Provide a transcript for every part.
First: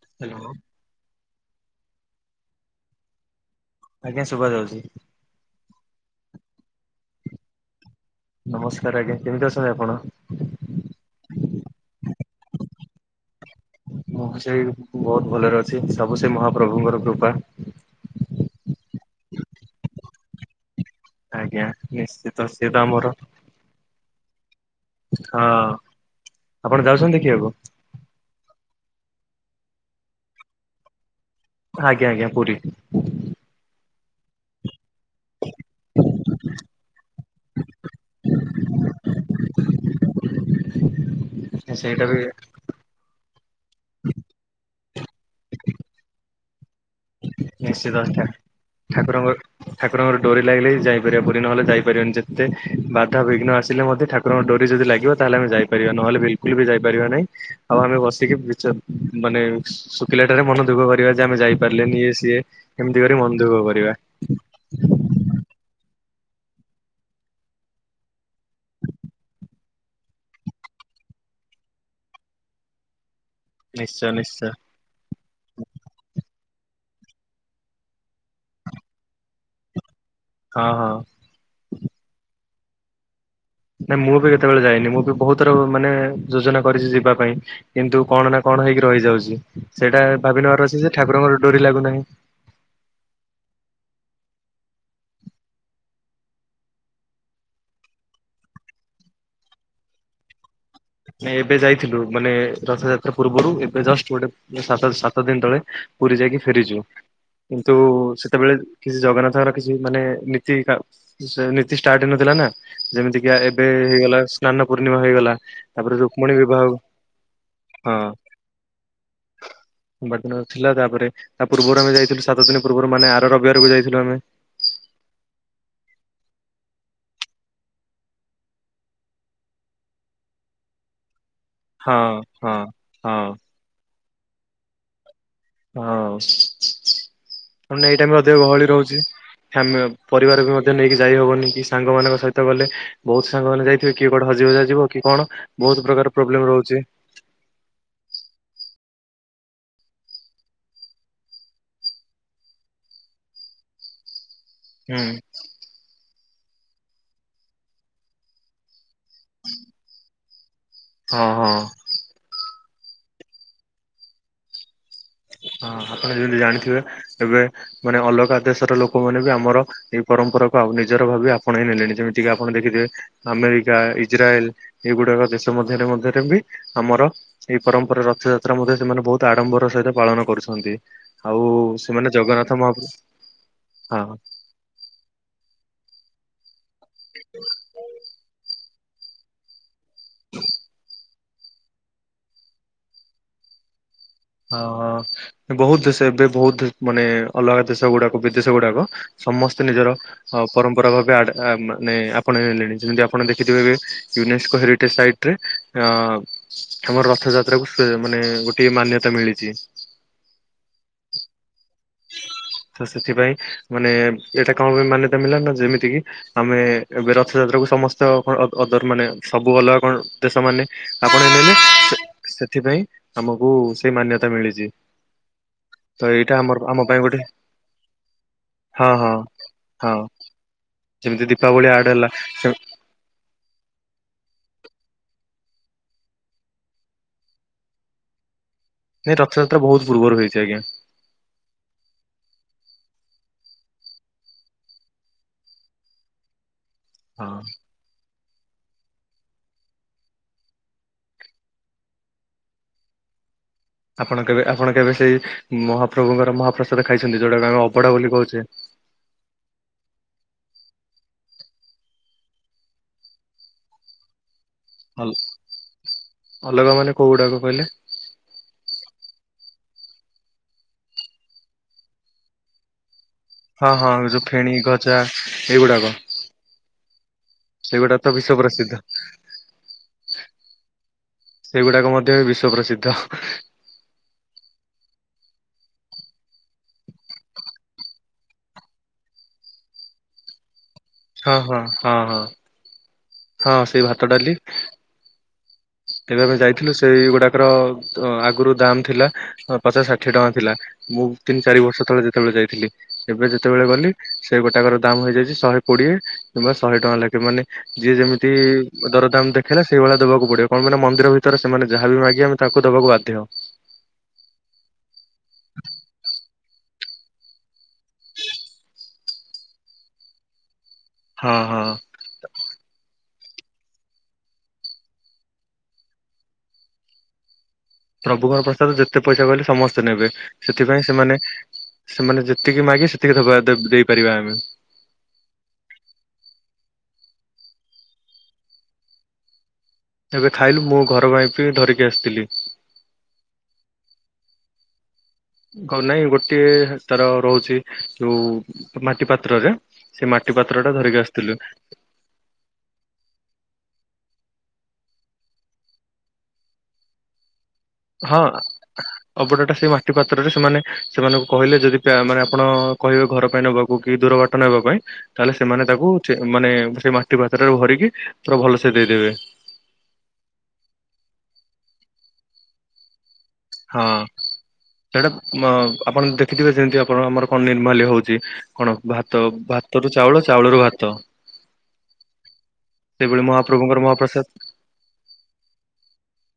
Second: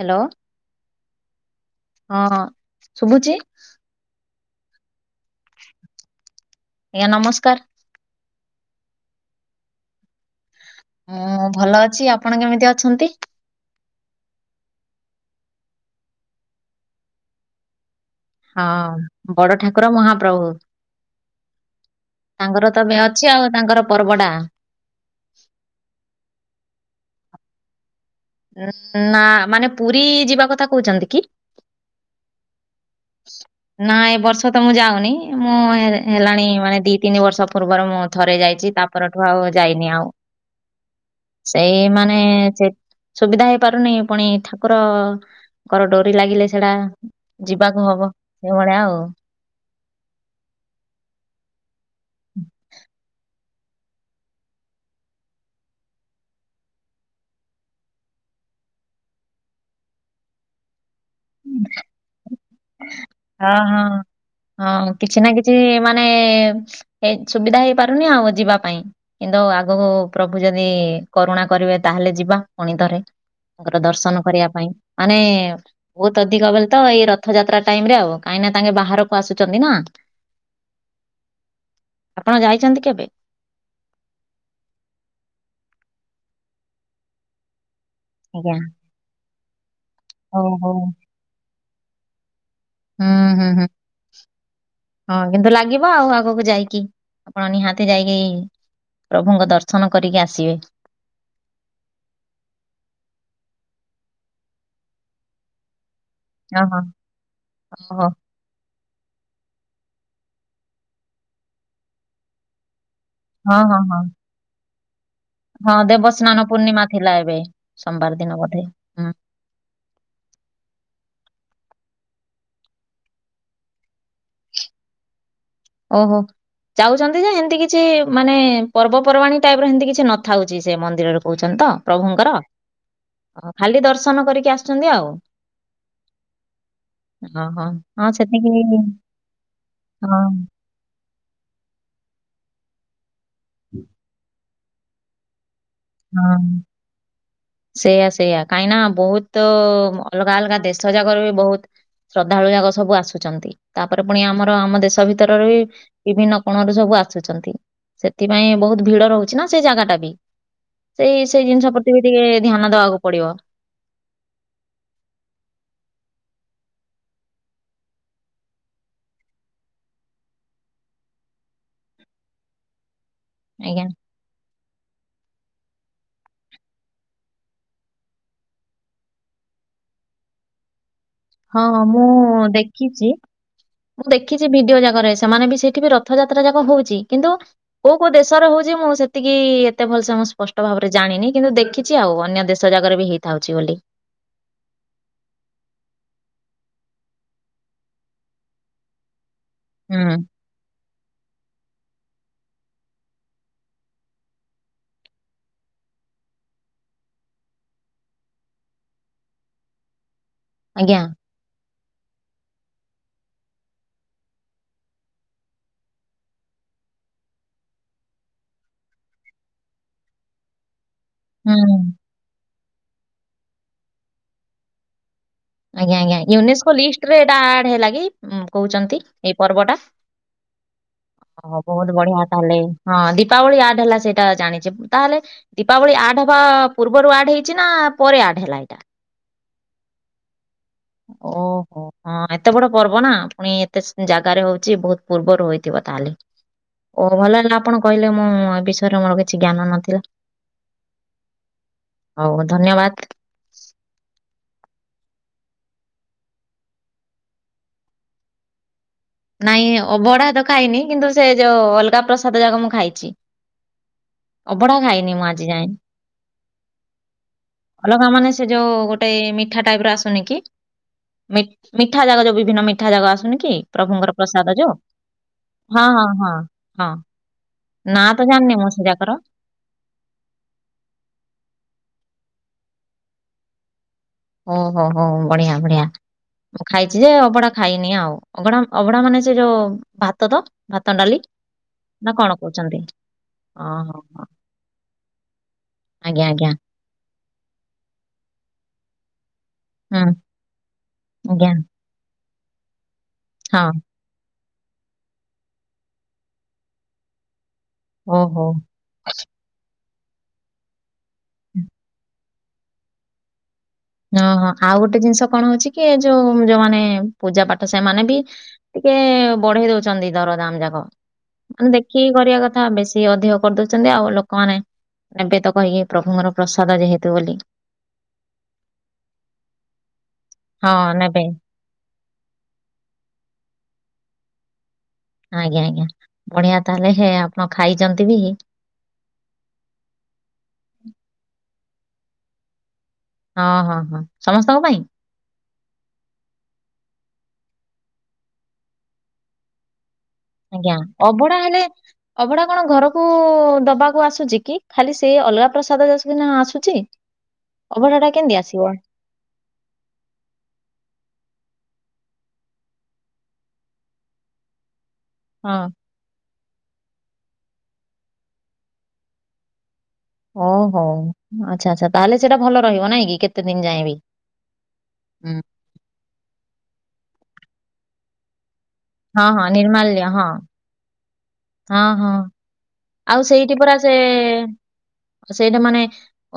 Hello ହଁ ଶୁବୁଚି। ଆଜ୍ଞା ଶୁଭା ଯାଉଛି। ଆଜ୍ଞା ନମସ୍କାର। ନମସ୍କାର ଆଜ୍ଞା କେମିତି ଅଛନ୍ତି ଆପଣ? ମୁଁ ଭଲ ଅଛି ଆପଣ କେମିତି ଅଛନ୍ତି। ମୁଁ ସେଇ ବହୁତ ଭଲରେ ଅଛି ସବୁ ସେଇ ମହାପ୍ରଭୁଙ୍କର କୃପା। ହଁ ବଡ଼ ଠାକୁର ମହାପ୍ରଭୁ। ଆଜ୍ଞା ନିଶ୍ଚିତ ସିଏ ତାଙ୍କର ତ ଏବେ ଆମର ଅଛି ଆଉ ତାଙ୍କର ପର୍ବଡ଼ା। ହଁ ଆପଣ ଯାଉଛନ୍ତି ଦେଖିବାକୁ? ନାଁ ମାନେ ପୁରୀ ଯିବା କଥା କହୁଛନ୍ତି କି? ଆଜ୍ଞା, ଆଜ୍ଞା ପୁରୀ। ବ ନାଁ ଏ ବର୍ଷ ତ ମୁଁ ଯାଉନି ମୁଁ ହେଲାଣି ମାନେ ଦି ତିନି ବର୍ଷ ପୂର୍ବରୁ ମୁଁ ଥରେ ଯାଇଛି ତାପ ପରଠୁ ଆଉ ଯାଇନି ଆଉ। [inaudible] ସେଇ ସେଇଟା ମାନେ ବି ସେ ସୁବିଧା ହେଇ ପାରୁନି ପୁଣି ଠାକୁରଙ୍କର ଡୋରି ଲାଗିଲେ ସେଡ଼ା ଯିବାକୁ ନିଶ୍ଚିତ ହବ ଠା ସେଇଭଳିଆ ଆଉ। ଠାକୁରଙ୍କ ଠାକୁରଙ୍କର ଡ଼ୋରି ଲାଗିଲେ ଯାଇପାରିବ ପୁରୀ ନହେଲେ ଯାଇପାରିବନି ଯେତେ ବାଧାବିଘ୍ନ ଆସିଲେ ମଧ୍ୟ ଠାକୁର ଡ଼ୋରି ଯଦି ଲାଗିବ ତାହେ ଆମେ ଯାଇପାରିବା ନହେଲେ ବିଲକୁଲ ବି ଯାଇପାରିବା ନାହିଁ ଆଉ ଆମେ ବସିକି ମିଚ ମାନେ ଶୁଖିଲାଟାରେ ମନ ଦୁଃଖ କରିବା ଯା ପାରିଲେନି ଇଏ ସିଏ। ମନ ହଁ, ଦୁଃଖ କରିବା ହଁ, ହଁ କିଛି ନା କିଛି ମାନେ ଏ ସୁବିଧା ହେଇପାରୁନି ଆଉ ଯିବା ପାଇଁ। କିନ୍ତୁ ଆଗକୁ ପ୍ରଭୁ ଯଦି କରୁଣା କରିବେ ତାହେଲେ ଯିବା ପୁଣି ଥରେ। ତାଙ୍କର ନିଶ୍ଚୟ ଦର୍ଶନ କରିବା ନିଶ୍ଚୟ ପାଇଁ ମାନେ ବହୁତ ଅଧିକ ବଲେ ତ ଏଇ ରଥ ରଥଯାତ୍ରା ଟାଇମ ରେ ଆଉ କାହିଁକି ନା ତାଙ୍କେ ବାହାରକୁ ଆସୁଛନ୍ତି ନାଁ। ହଁ, ହଁ। ଆପଣ ଯାଇଚନ୍ତି କେବେ? ନାଇ ମୁଁ ବି କେତେବେଳେ ଯାଇନି ମୁଁ ବି ବହୁତ ଥର ମାନେ ଯୋଜନା କରିଛି ଯିବା ପାଇଁ କିନ୍ତୁ କଣ ନା ଆଜ୍ଞା କଣ ହେଇକି ରହିଯାଉଛି ସେଇଟା ଭାବି ନବାର ଓହୋ ଅଛି ଯେ ଠାକୁରଙ୍କର ଡୋରି ଲାଗୁନାହିଁ। ହଁ, ହୁଁ, ହୁଁ। ହଁ କିନ୍ତୁ ଲାଗିବ ଆଉ ଆଗକୁ ଯାଇକି ଆପଣ ନିହାତି ଯାଇକି ପ୍ରଭୁଙ୍କ ଦର୍ଶନ କରିକି ଆସିବେ। ନାଇ ଏବେ ଯାଇଥିଲୁ ମାନେ ରଥଯାତ୍ରା ପୂର୍ବରୁ ଏବେ ଜଷ୍ଟ ଗୋଟେ ସାତ ସାତ ଦିନ ତଳେ। ପୁରୀ ଯାଇକି ଓହୋ ଫେରିଯିବ, କିନ୍ତୁ ଓହୋ ସେ ସେତେବେଳେ କିଛି ଜଗନ୍ନାଥଙ୍କର କିଛି ମାନେ ନୀତି କା, ସେ ନୀତି ଷ୍ଟାର୍ଟ ହେଇନଥିଲା ନା ଯେମିତି ୟା ହଁ ଏବେ ହଁ ହଁ ହେଇଗଲା ସ୍ନାନ ପୂର୍ଣ୍ଣିମା ହେଇଗଲା। ହଁ ତାପରେ ରୁକ୍ମଣୀ ଦେବସ୍ନାନ ବିବାହ ପୂର୍ଣ୍ଣିମା ଥିଲା ଏବେ ହଁ ସୋମବାର ଦିନ ବୋଧେ ହୁଁ। ସୋମବାର ଦିନ ଥିଲା ତାପରେ ତା ପୂର୍ବରୁ ଆମେ ଯାଇଥିଲୁ ସାତ ଦିନ ପୂର୍ବରୁ ମାନେ ଆର ରବିବାରକୁ ଯାଇଥିଲୁ ଆମେ। ଓହୋ। ଯାଉଛନ୍ତି ଯେ ଏମିତି କିଛି ମାନେ ପର୍ବପର୍ବାଣୀ ଟାଇପର ଏମିତି କିଛି ନଥାଉଛି ସେ ମନ୍ଦିରରୁ। କହୁଛନ୍ତି ତ ହଁ ପ୍ରଭୁଙ୍କର ହଁ ହଁ ଖାଲି ଦର୍ଶନ କରିକି ଆସୁଛନ୍ତି ଆଉ। ହଁ ହଁ, ହଁ, ପୁଣି ନା ଏଇ ହଁ ଟାଇମରେ ଅଧିକ ସେତିକି ଗହଳି ରହୁଛି, ଫ୍ୟାମି ହଁ, ପରିବାର ବି ମ ଧ୍ୟ ନେଇକି ଯାଇ ହବନି କି ସାଙ୍ଗମାନଙ୍କ ସହିତ ଗଲେ, ବହୁତ ସାଙ୍ଗମାନେ ଯାଇଥିବେ କିଏ କୁଆଡ଼େ ହଜି ହୁଜା ଯିବ କି କଣ? ବହୁତ ପ୍ରକାର ପ୍ରୋବ୍ଲେମ ରହୁଛି। ସେଇୟା ସେଇୟା, କାହିଁକି ନା ବହୁତ ଅଲଗା ଅଲଗା ଦେଶଯାକର ବି ବହୁତ ଶ୍ରଦ୍ଧାଳୁ ଯାକ ସବୁ ଆସୁଛନ୍ତି। ତାପରେ ପୁଣି ଆମର ଆମ ଦେଶ ହୁଁ ଭିତରରୁ ବି ବିଭିନ୍ନ କୋଣରୁ ସବୁ ଆସୁଛନ୍ତି। ସେଥିପାଇଁ ବହୁତ ଭିଡ଼ ରହୁଛି ନା ସେ ଜାଗାଟା ବି। ସେଇ ହଁ ସେଇ ହଁ। ଜିନିଷ ପ୍ରତି ବି ଟିକେ ଧ୍ୟାନ ଦବାକୁ ପଡିବ। ହଁ ଆପଣ ଯେମିତି ଜାଣିଥିବେ ଏବେ ମାନେ ଅଲଗା ଦେଶର ଲୋକମାନେ ବି ଆମର ଏଇ ପରମ୍ପରାକୁ ଆଉ ନିଜର ଭାବେ ଆପଣେଇ ନେଲେଣି ଯେମିତିକି ଆପଣ ଦେଖିଥିବେ ଆମେରିକା, ଆଜ୍ଞା। ଇ ଇଜ୍ରାଇଲ୍, ଏଇଗୁଡାକ ଦେଶ ମଧ୍ୟରେ ମଧ୍ୟରେ ବି ଆମର ଏଇ ପରମ୍ପରା ରଥଯାତ୍ରା ମଧ୍ୟ ସେମାନେ ବହୁତ ଆଡ଼ମ୍ବର ସହିତ ପାଳନ କରୁଛନ୍ତି। ଆଉ ହଁ ସେମାନେ ମୁଁ ଜଗନ୍ନାଥ ମହାପ୍ର ଦେଖିଛି, ହଁ ମୁଁ ଦେଖି ଚି ଭିଡିଓ ଯାକରେ ସେମାନେ ବି ସେଇଠି ବି ରଥଯାତ୍ରା ଯାକ ହଉଛି କିନ୍ତୁ କୋଉ କୋଉ ଦେଶରେ ହଉଛି ମୁଁ ସେତିକି ଏତେ ଭଲସେ ମୁଁ ସ୍ପଷ୍ଟ ଭାବରେ ଜାଣିନି କିନ୍ତୁ ଦେଖି ଛି ଆଉ ଅନ୍ୟ ଦେଶ ଯାକରେ ବି ହେଇଥାଉଛି ବୋଲି। ହଁ, ହଁ ବହୁତ ଦେଶ ଏବେ ବହୁତ ମାନେ ଅଲଗା ଦେଶ ଗୁଡ଼ାକ ବିଦେଶ ଗୁଡ଼ାକ ସମସ୍ତେ ନିଜର ହୁଁ ଅ ପରମ୍ପରା ଭାବେ ଆଡ଼ ଆ ମାନେ ଆପଣେଇ ନେଲେଣି ଯେମିତି ଆପଣ ଦେଖିଥିବେ ଏବେ ୟୁନେସ୍କୋ ହେରିଟେ ସାଇଟ୍ ରେ ଏ ଅଁ ଆମର ରଥଯାତ୍ରାକୁ [unintelligible] ମାନେ ଗୋଟେ ମାନ୍ୟତା ମିଳିଚି। ଆଜ୍ଞା। ତ ସେଥିପାଇଁ ମାନେ ଏଇଟା କଣ ପାଇଁ ମାନ୍ୟତା ମିଳିଲା ନା ଯେମିତିକିି ଆମେ ଏବେ ରଥଯାତ୍ରାକୁ ସମସ୍ତ ଅ କଣ ଅଦର ମାନେ ସବୁ ଅଲଗା କଣ ଦେଶମାନେ ଆପଣେ ହୁଁ ସେଥିପାଇଁ ଆମକୁ ସେଇ ମାନ୍ୟତା ମିଳିଚି। ଆଜ୍ଞା, ଆଜ୍ଞା, ୟୁନିସ୍କୋ ପାଇଁ ଲିଷ୍ଟରେ ଗୋଟେ ଏଟା ଆଡ଼୍ ହେଲା କି ହୁଁ ହଁ କହୁଛନ୍ତି ହଁ ଏଇ ପର୍ବଟା? ହଁ ଯେମିତି ହବ ଦୀପାବଳି ଆଡ ବଧେ ହେଲା ବଢିଆ ସେ ତାହେଲେ ହଁ ଦୀପାବଳି ଆର୍ଟ ହେଲା ସେଇଟା ଜାଣିଛି ତାହେଲେ ଦୀପାବଳି ଆର୍ଡ଼ ହବା ପୂର୍ବରୁ ଆଡ଼୍ ହେଇଛି ନା ପରେ ଆର୍ଡ଼ ହେଲା ଏଟା। ସେ ରଥଯାତ୍ରା ବହୁତ ପୂର୍ବରୁ ହେଇଛି ଆଜ୍ଞା। ଓହୋ। ହଁ ଏତେ ବଡ ପର୍ବ ନା ପୁଣି ଏତେ ଜାଗାରେ ହଉଛି ବହୁତ ପୂର୍ବରୁ ହୋଇଥିବ ତାହେଲେ। ଓ ହଁ ଭଲ ହେଲା ଆପଣ କହିଲେ ମୁଁ ଏ ବିଷୟରେ ମୋର କିଛି ଜ୍ଞାନ ନଥିଲା। ହଉ ଧନ୍ୟବାଦ୍। ଆପଣ କେବେ ଆପଣ କେବେ ସେଇ ମହାପ୍ରଭୁଙ୍କର ମହାପ୍ରସାଦ ଖାଇଛନ୍ତି ଯୋଉଟାକୁ ଆମେ ଅବଡ଼ା ବୋଲି କହୁଛେ। ନାଇଁ ଅଭଡା ତ ଖାଇନି କିନ୍ତୁ ସେ ଯୋଉ ଅଲଗା ପ୍ରସାଦ ଯାକ ମୁଁ ଖାଇଛି। ଅଭଢା ଖାଇନି ମୁଁ ଆଜି ଯାଏଁ। ଅଲଗା ମାନେ କୋଉ ଗୁଡାକ କହିଲେ ଅଲଗା ମାନେ ସେ ଯୋଉ ଗୋଟେ ମିଠା ଟାଇପ୍ ର ଆସୁନି କି। ମି-ମିଠା ଜାଗ ଯୋଉ ବିଭିନ୍ନ ମିଠା ଜାଗ ଆସୁନି କି। ହଁ ହଁ ପ୍ରଭୁଙ୍କର ଫେଣି ପ୍ରସାଦ ଯୋଉ ଗଜା ହଁ ହଁ ହଁ ହଁ। ସେଗୁଡା ନା ତ ଜାଣିନି ମୁଁ ବିଶ୍ଵପ୍ରସିଦ୍ଧ। ସେ ଯାକର। ସେଗୁଡାକ ମଧ୍ୟ ବି ବିଶ୍ୱପ୍ରସିଦ୍ଧ। ଓ ହୋ ହୋ ହୋ ବଢିଆ ବଢିଆ। ଖାଇଚି ଯେ ଅଭଡା ଖାଇନି ଆଉ। ଅଭଡା ଅଭଡା ମାନେ ସେ ଯୋଉ ଭାତ ତ। ଭାତ ଡାଲି ହଁ ହଁ ହଁ ହଁ। ନା କଣ କହୁଚନ୍ତି? ହଁ ସେଇ ଭାତ ଡାଲି ତେବେ ଆଜ୍ଞା ଆମେ ଆଜ୍ଞା ଯାଇଥିଲୁ ସେଇଗୁଡାକର ତ୍ ଆଗୁରୁ ଦାମ୍ ଥିଲା ତ ପଚାଶ ହୁଁ ଷାଠିଏ ଟଙ୍କା ଥିଲା, ମୁଁ ତିନି ଆଜ୍ଞା। ଚାରି ବର୍ଷ ତଳେ ଯେତେବେଳେ ଯାଇଥିଲି। ଏବେ ହଁ ଯେତେବେଳେ ଗଲି ସେ ଗୋଟାକର ଦାମ୍ ହୋଇଯାଇଚି ଶହେ କୋଡିଏ କିମ୍ବା ଶହେ ଟଙ୍କା ଲେଖେ, ମାନେ ଯିଏ ଓହୋ ଯେମିତି ଦରଦାମ୍ ଦେଖେଇଲା ସେଇଭଳିଆ ଦବାକୁ ପଡିବ କଣପାଇଁ ନା ମନ୍ଦିର ଭିତର ସେମାନେ ଯାହାବ ବି ମାଗିବେ ଆମେ ତାକୁ ଦବାକୁ ବାଧ୍ୟ। ଓହୋ ଆଉ ଗୋଟେ ଜିନିଷ କଣ ହଉଚି କି ଯୋଉ ଯୋଉମାନେ ପୂଜା ପାଠ ସେମାନେ ବି ଟିକେ ବଢେଇ ଦଉଚନ୍ତି ଦର ଦାମ୍ ଯାକ। ହଁ ହଁ। ମାନେ ଦେଖିକି କରିବା କଥା ବେଶୀ ଅଧିକ କରିଦଉଚନ୍ତି ଆଉ ଲୋକମାନେ ନେବେ ତ କହିକି ପ୍ରଭୁଙ୍କର ପ୍ରସାଦ ଯେହେତୁ ବୋଲି। ପ୍ରଭୁଙ୍କର ପ୍ରସାଦ ଯେତେ ପଇସା କହିଲେ ସମସ୍ତେ ନେବେ ହଁ ସେଥିପାଇଁ ସେମାନେ ନେବେ ସେମାନେ ଯେତିକି ମାଗେ ସେତିକି ଦବା-ଦେଇପାରିବା ଆମେ। ଆଜ୍ଞା ଆଜ୍ଞା ବଢିଆ ତାହେଲେ ହେ ଆପଣ ଖାଇଚନ୍ତି ବି ତେବେ ଖାଇଲୁ ମୁଁ ଘର ପାଇଁ ପି ଧରିକି ଆସିଥିଲି। ହଁ ହଁ ହଁ, ସମସ୍ତଙ୍କ ପାଇଁ? କଣ୍ ନାଇଁ ଗୋଟିଏ ତାର ରହୁଚି ଯୋଉ ମାଟି ପାତ୍ରରେ ସେ ମାଟ୍ ଆଜ୍ଞା ଅଭଢା ହେଲେ ଅଭଡା କଣ ଘରକୁ ଦବାକୁ ଆସୁଚି କି ଖାଲି ସିଏ ଅଲଗା ପ୍ରସାଦ ଜେସିକିନା ଆସୁଚି। [inaudible] ହଁ। ଅଭଡା ଟା ସେଇ ମାଟି ପାତ୍ରରେ ସେମାନେ ସେମାନଙ୍କୁ କହିଲେ ଯଦି ପ୍ୟା-ମାନେ ଆପଣ କହିବେ ଘର ପାଇଁ ନବାକୁ କି ଦୂର ବାଟ୍ ଟ ନେବାପାଇଁ ତାହେଲେ ହଁ ସେମାନେ ତାକୁ ଛେ ମାନେ ସେ ମାଟି ପାତ୍ରରେ ଭରିକି ପୁରା ଭଲସେ ଦେଇଦେବେ। ଓହୋ ଆଚ୍ଛା ଆଚ୍ଛା ତାହାଲେ ସେଇଟା ଭଲ ରହିବ ନାଇଁ କି କେ ହଁ ସେଟା ମ-ଆପଣ ଦେଖିଥିବେ ଯେମିତି ଆପଣ ଆମର କଣ ନିର୍ମାଲ୍ୟ ହଉଚି କଣ ହଁ ଭାତ ହଁ ଭାତ ରୁ ନିର୍ମାଲ୍ୟ ହଁ ଚାଉଳ ଚାଉଳ ରୁ ଭାତ। ହଁ ହଁ ଆଉ ସେଭଳି ସେଇଠି ପରା ମହାପ୍ରଭୁଙ୍କର ସେ ମହାପ୍ରସାଦ ସେଇଠେ ମାନେ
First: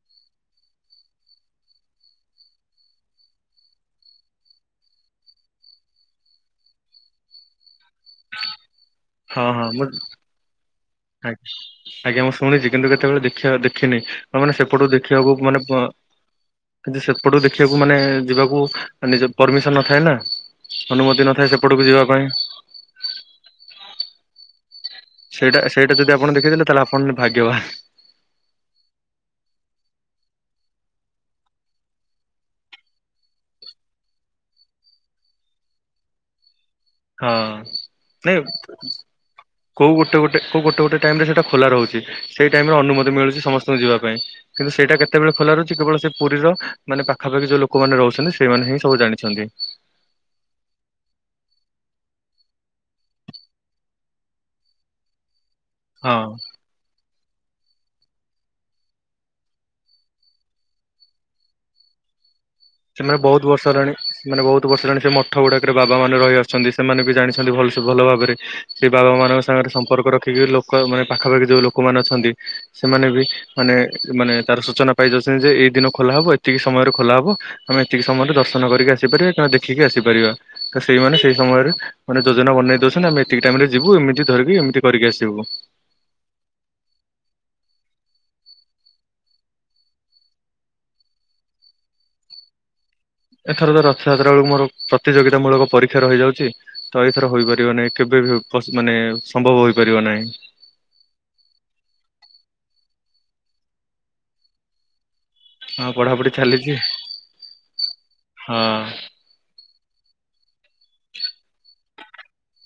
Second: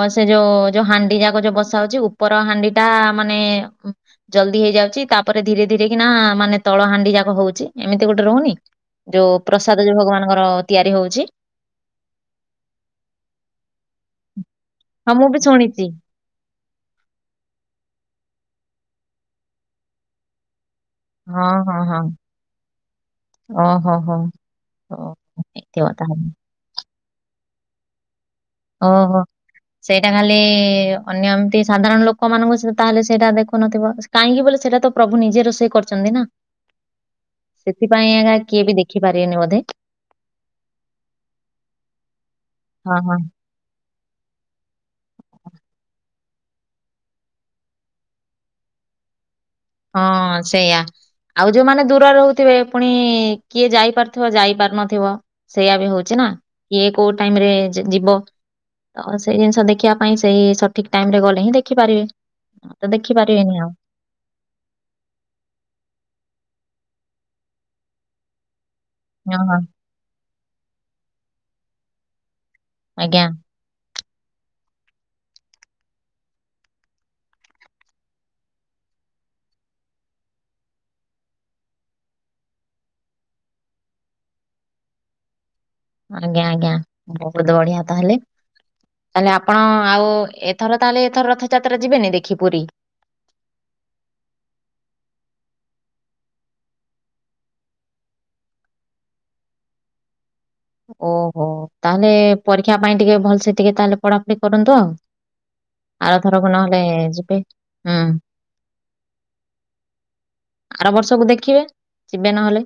ଅ ସେ ଯୋଉ ଯୋଉ ହାଣ୍ଡି ଯାକ ଯୋଉ ବସା ହଉଚି ଉପର ହାଣ୍ଡି ଟା ମାନେ ଜଲଦି ହେଇଯାଉଚି ତାପରେ ଧୀରେ ଧୀରେ କି ନା ମାନେ ତଳ ହାଣ୍ଡି ଯାକ ହଉଚି ଏମିତି ଗୋଟେ ରହୁନି? ଯୋଉ ହଁ ହଁ ମୁଁ ପ୍ରସାଦ ଯୋଉ ଭଗବାନଙ୍କର ତିଆରି ହଉଚି। ଆ- ଆଜ୍ଞା ମୁଁ ଶୁଣିଚି କିନ୍ତୁ କେତେବେଳେ ଦେଖିବା ଦେଖିନି। ତାମାନେ ସେପଟୁ ହଁ ମୁଁ ବି ଦେଖିବାକୁ ମାନେ ପ ଶୁଣିଛି। କିନ୍ତୁ ସେପଟକୁ ଦେଖିବାକୁ ମାନେ ଯିବାକୁ ନିଜ ପରମିସନ ନଥାଏ ନା। ଅନୁମତି ହଁ ନଥାଏ ହଁ ସେପଟକୁ ହଁ ଯିବା ପାଇଁ ଓ ହୋ ହୋ ହୋ ହଉ। ସେଇଟା ସେଇଟା ଜଦି ଆପଣ ଦେଖିଦେଲେ ତାହେଲେ ଆପଣ ନ-ଭାଗ୍ୟବାନ୍। ଓହୋ। ସେଇଟା ଖାଲି ଇ ଇ ଇ ଅନ୍ୟ ଏମତି ସାଧାରଣ ଲୋକ ମାନଙ୍କୁ ସେ ତାହେଲେ ସେଇଟା ଦେଖୁନଥିବ। କାହିଁକି ବୋଲେ ସେଟା ତ ପ୍ରଭୁ ନିଜେ ରୋଷେଇ କରିଛନ୍ତି ନା। ହଁ ସେଥିପାଇଁ ଆଜ୍ଞା କିଏ ବି ଦେଖିପାରିବେନି ବୋଧେ। କଉ ଗୋଟେ ଗୋ ଟେ କୋଉ ଗୋଟେ ଗୋଟେ ଟାଇମରେ ସେଇଟା ଖୋଲା ରହୁଚି ସେଇ ଟାଇମରେ ହଁ ଅନୁମତି ହଁ। ମିଳୁଚି ସମସ୍ତଙ୍କୁ ଯିବା ପାଇଁ। କିନ୍ତୁ ସେଇଟା କେତେବେଳେ ଖୋଲା ରହୁଚି କେବଳ ସେ ପୁରୀର ମାନେ ପାଖାପାଖି ଯୋଉ ଲୋକମାନେ ରହୁଛନ୍ତି ସେମାନେ ହିଁ ସବୁ ଜାଣିଛନ୍ତି। ହଁ ସେୟା। ଆଉ ଯୋଉମାନେ ଦୂର ରହୁଥିବେ ଫୁଣି ଇ ଇ କିଏ ଯାଇପାରୁଥୁବ ଯାଇ ପାରୁନଥିବ। ସେୟା ବି ହଉଚି ହଁ ନା କିଏ କୋଉ ଟାଇମରେ ଯି ଯିବ। ତ ସେଇ ଜିନିଷ ଦେଖିବା ପାଇଁ ସେଇ ସଠିକ୍ ଟାଇମ୍ ରେ ଗଲେ ହିଁ ଦେଖିପାରିବେ। ତ ଦେଖି ସେମାନେ ବହୁତ ପାରିବେନି ବର୍ଷ ଆଉ। ହେଲାଣି ମାନେ ବହୁତ ବର୍ଷ ହେଲାଣି ସେ ମଠ ଗୁଡ଼ାକରେ ବାବା ମାନେ ରହିଆସଛନ୍ତି ସେମାନେ ବି ଜାଣିଛନ୍ତି ଭଲସେ ଭଲ ଭାବେରେ। ସେ ବାବା ମାନଙ୍କ ହଁ ହଁ। ସାଙ୍ଗରେ ସମ୍ପର୍କ ରଖିକି ଲୋକ ମାନେ ପାଖାପାଖି ଯୋଉ ଲୋକମାନେ ଅଛନ୍ତି ସେମାନେ ବି ଆଜ୍ଞା ମାନେ ମାନେ ତାର ସୂଚନା ପାଇ ଯାଉଚନ୍ତି ଯେ ଏଇ ଦିନ ଖୋଲା ହବ ଏତିକି ସମୟରେ ଖୋଲା ହବ। ଆମେ ଏତିକି ସମୟରେ ଦର୍ଶନ କରିକି ଆସିପାରିବା କିମ୍ବା ଦେଖିକି ଆସିପାରିବା। ତ ସେଇମାନେ ସେଇ ସମୟରେ ମାନେ ଯୋଜନା ବନେଇ ଦଉସନ୍ତି ଆମେ ଏତିକି ଟାଇମରେ ଯିବୁ ଏମିତି ଧରିକି ଏମିତି କରିକି ଆସିବୁ। ଆଜ୍ଞା ଆଜ୍ଞା ବହୁତ ବଢ଼ିଆ ତାହାଲେ। ମାନେ ଆପଣ ଆଉ ଏଥର ତାହେଲେ ଏଥର ରଥଯାତ୍ରା ଯିବେନି ଦେଖି ପୁରୀ? ଏଥର ତ ରଥଯାତ୍ରା ବେଳକୁ ମୋର ପ୍ରତିଯୋଗିତା ମୂଳକ ପରୀକ୍ଷା ରହିଯାଉଚି। ତ ଏଇଥର ହୋଇପାରିବ ନାଇଁ କେବେ ବି ପସ ମାନେ ସମ୍ଭବ ହୋଇପାରିବ ନାଇଁ। ଓହୋ ତାହେଲେ ପରୀକ୍ଷା ପାଇଁ ଟିକେ ଭଲସେ ଟିକେ ତାହେଲେ ପଢ଼ାପଢ଼ି କରନ୍ତୁ ଆଉ। ହଁ ଆର ପଢାପଢି ଥରକୁ ଚାଲିଛି ନହେଲେ ଯିବେ ହୁଁ। ହଁ ଆର ବର୍ଷକୁ ଦେଖିବେ ଯିବେ ନହେଲେ।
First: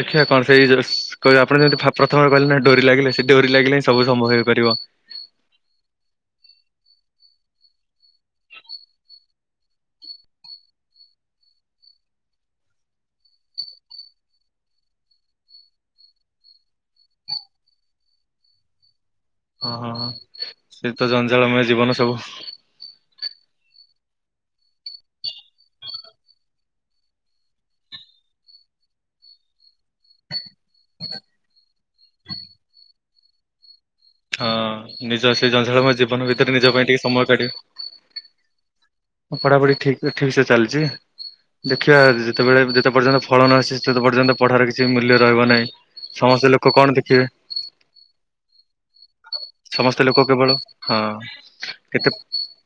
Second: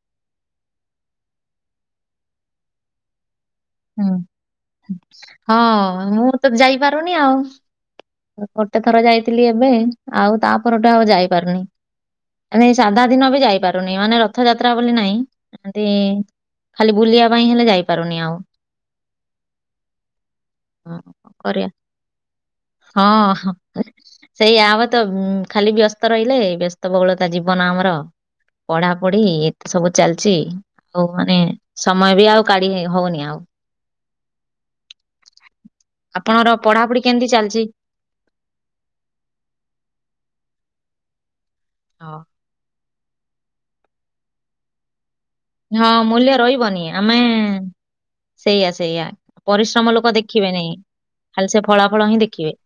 ଦେଖିବା କଣ ସେଇ ଯୋଉ ରସ୍ ଆପଣ ଯେମିତି ଫ ପ୍ରଥମରୁ କହିଲେ ନା ଡୋରି ଲାଗିଲେ ସେ ଡୋରି ଲାଗିଲେ ସବୁ ହୁଁ ସମ୍ଭବ ହେଇପାରିବ। ହଁ ମୁଁ ତ ଯାଇପାରୁନି ଆଉଁ। ଗୋ ଗୋଟେ ଥର ଯାଇଥିଲି ଏବେଁ ଆଉ ତାପରଠୁ ଆଉ ଯାଇପାରୁନି। ମାନେ ସାଧା ଦିନ ବି ଯାଇପାରୁନି ମାନେ ରଥଯାତ୍ରା ବୋଲି ନାଇଁ ଏମତି ଇ ଇ ଖାଲି ବୁଲିବା ପାଇଁ ହେଲେ ଯାଇପାରୁନି ଆଉଁ। ହଁ ହଁ ହଁ ସିଏ ହଁ ତ କଣ ଜଞ୍ଜାଳ କରିବା ମୟ ଜୀବନ ସବୁ। ହଁ ହଁ। ସେଇଆ ଆମେ ତ ଉଁ ଖାଲି ବ୍ୟସ୍ତ ରହିଲେ ବ୍ୟସ୍ତ ବହୁଳତା ଜୀବନ ଆମର। ପଢ଼ାପଢ଼ି ଏତେ ସବୁ ଚାଲଚି ହଉ ମାନେ ସମୟ ବି ଆଉ କାଢ଼ି ହଉନି ଆଉ। ହଁ ନିଜ ସେ ଜଁଝାଳ ମୟ ଜୀବନ ଆପଣଙ୍କର ଭିତେରେ ନିଜ ପାଇଁ ପଢାପଢି ଟିକେ କେମିତି ସମୟ କାଟିବେ। ଚାଲିଛି? ମୋ ପଢ଼ାପଢ଼ି ଠିକ୍ ରେ ଠିକ୍ ସେ ଚାଲଚି ଦେଖିବା ହଁ। ଯି ତେବେଳେ ଯେତେ ପର୍ଯ୍ୟନ୍ତ ଫଳ ନ ଆସଚି ସେତେ ପର୍ଯ୍ୟନ୍ତ ପଢ଼ାର କି ଛି ମୂଲ୍ୟ ରହିବ ନାଇଁ ହଁ ମୂଲ୍ୟ ସମସ୍ତେ ଲୋକ ରହିବନି କଣ ଆମେ ଦେଖିବେ? ସେଇଆ ସେଇଆ ପରିଶ୍ରମ ସମସ୍ତେ ଲୋକ କେବଳ ଦେଖିବେ ନାଇଁ ହଁ ଖାଲି ସେ ଫଳା କେତେ ଫଳ ହିଁ ଦେଖିବେ।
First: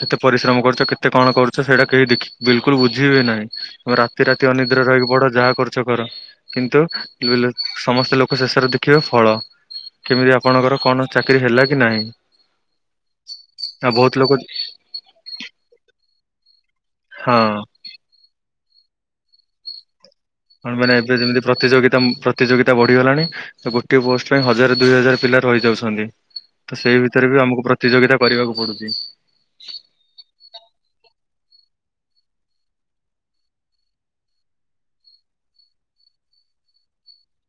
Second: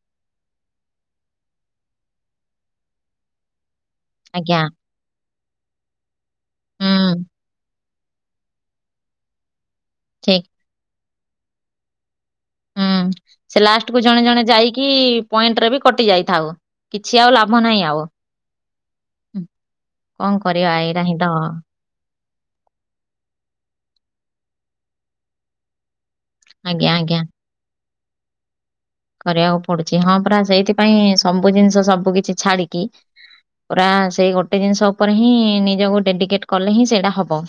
କେତେ ପରିଶ୍ରମ କରୁଚ କେତେ କଣ କରୁଚ ସେଡ଼ା କେହି ଦେଖି ବିଲକୁଲ ବୁଝିବେ ନାହିଁ। ତମେ ରାତି ରାତି ଆଜ୍ଞା ଅନିଦ୍ର ରହିକି ପଢ଼ ଯାହା କରୁ ଚ କର କିନ୍ତୁ ହୁଁ କିଲବିଲ ସମସ୍ତେ ଲୋକ ଶେଷରେ ଦେଖିବେ ଫଳ। କେମିତି ଠିକ ଆପଣଙ୍କର କଣ ଚାକିରି ହେଲା କି ନାହିଁ? ହୁଁ ସେ ଆଉ ଲାଷ୍ଟ କୁ ବହୁତ ଜଣେ ଲୋକ ଜଣେ ଯାଇକି ପଏଣ୍ଟ ରା ବି କଟି ଯାଇଥାଉ। କିଛି ଆଉ ହଁ ଲାଭ ନାହିଁ ଆଉ। କରିବା କଣ ମାନେ ଏଇଟା ଏବେ ହିଁ ତ ଯେମିତି ପ୍ରତିଯୋଗିତା ଉମ ପ୍ର ତିଯୋଗିତା ବଢିଗଲାଣି ତ ଗୋଟିଏ ପୋଷ୍ଟ ପାଇଁ ହଜାର ଦୁଇ ହଜାର ପିଲା ରହିଯାଉଛନ୍ତି। ଆଜ୍ଞା ସେଇ ଆଜ୍ଞା ଭିତରେ ବି ଆମକୁ ପ୍ରତିଯୋଗିତା କରିବାକୁ ପଡୁଛି। କରିବାକୁ ପଡୁଛି ହଁ ପରା ସେଇଥିପାଇଁ ସବୁ ଜିନିଷ ସବୁ କିଛି ଛାଡିକି ପୁରା ସେଇ ଗୋଟେ ଜିନିଷ ଉପରେ ହିଁ ନିଜକୁ ଡେଡି଼କେଟ କଲେ ହିଁ ସେଇଟା ହବ।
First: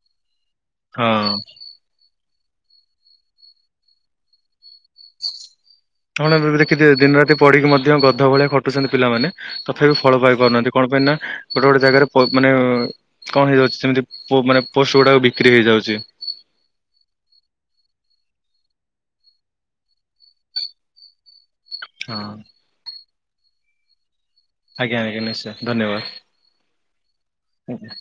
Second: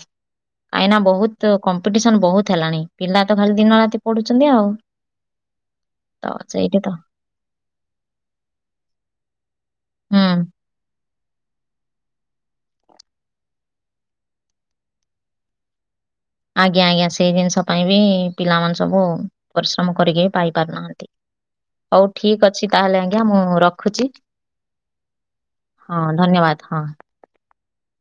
ଏଇନା ହଁ। ବହୁତ କମ୍ପିଟିସନ ବହୁତ ହେଲାଣି ପିଲା ତ ଖାଲି ଦିନ ରାତି ପଢୁଛନ୍ତି ଆଉ। ତ ଆପଣ ଏବେବି ସେଇଠି ତ ଦେଖିଥିବେ ଦିନ ରାତି ପଢିକି ମଧ୍ୟ ଗଧ ଭଳିଆ ଖଟୁଛନ୍ତି ପିଲାମାନେ। ତଥାପି ଫଳ ହୁଁ ପାଇପାରୁନାହାନ୍ତି କଣ ପାଇଁ ନାଁ ଗୋଟେ ଗୋଟେ ଜାଗାରେ ପ ମାନେ କଣ ହେଇଯାଉଛି ସେମିତି ପୋ ମାନେ ପୋଷ୍ଟ ଗୁଡାକ ବିକ୍ରି ହେଇଯାଉଛି। ଆଜ୍ଞା ଆଜ୍ଞା ସେଇ ଜିନିଷ ପାଇଁ ବି ପିଲାମାନେ ସବୁ ପରିଶ୍ରମ କରିକି ବି ପାଇ ପାରୁନାହାନ୍ତି। ହଉ ହଁ ଠିକ ଅଛି ତାହେଲେ ଆଜ୍ଞା ମୁଁ ରଖୁଛି। ଆଜ୍ଞା ଆଜ୍ଞା ନିଶ୍ଚୟ ହଁ ହଁ ଧନ୍ୟବାଦ।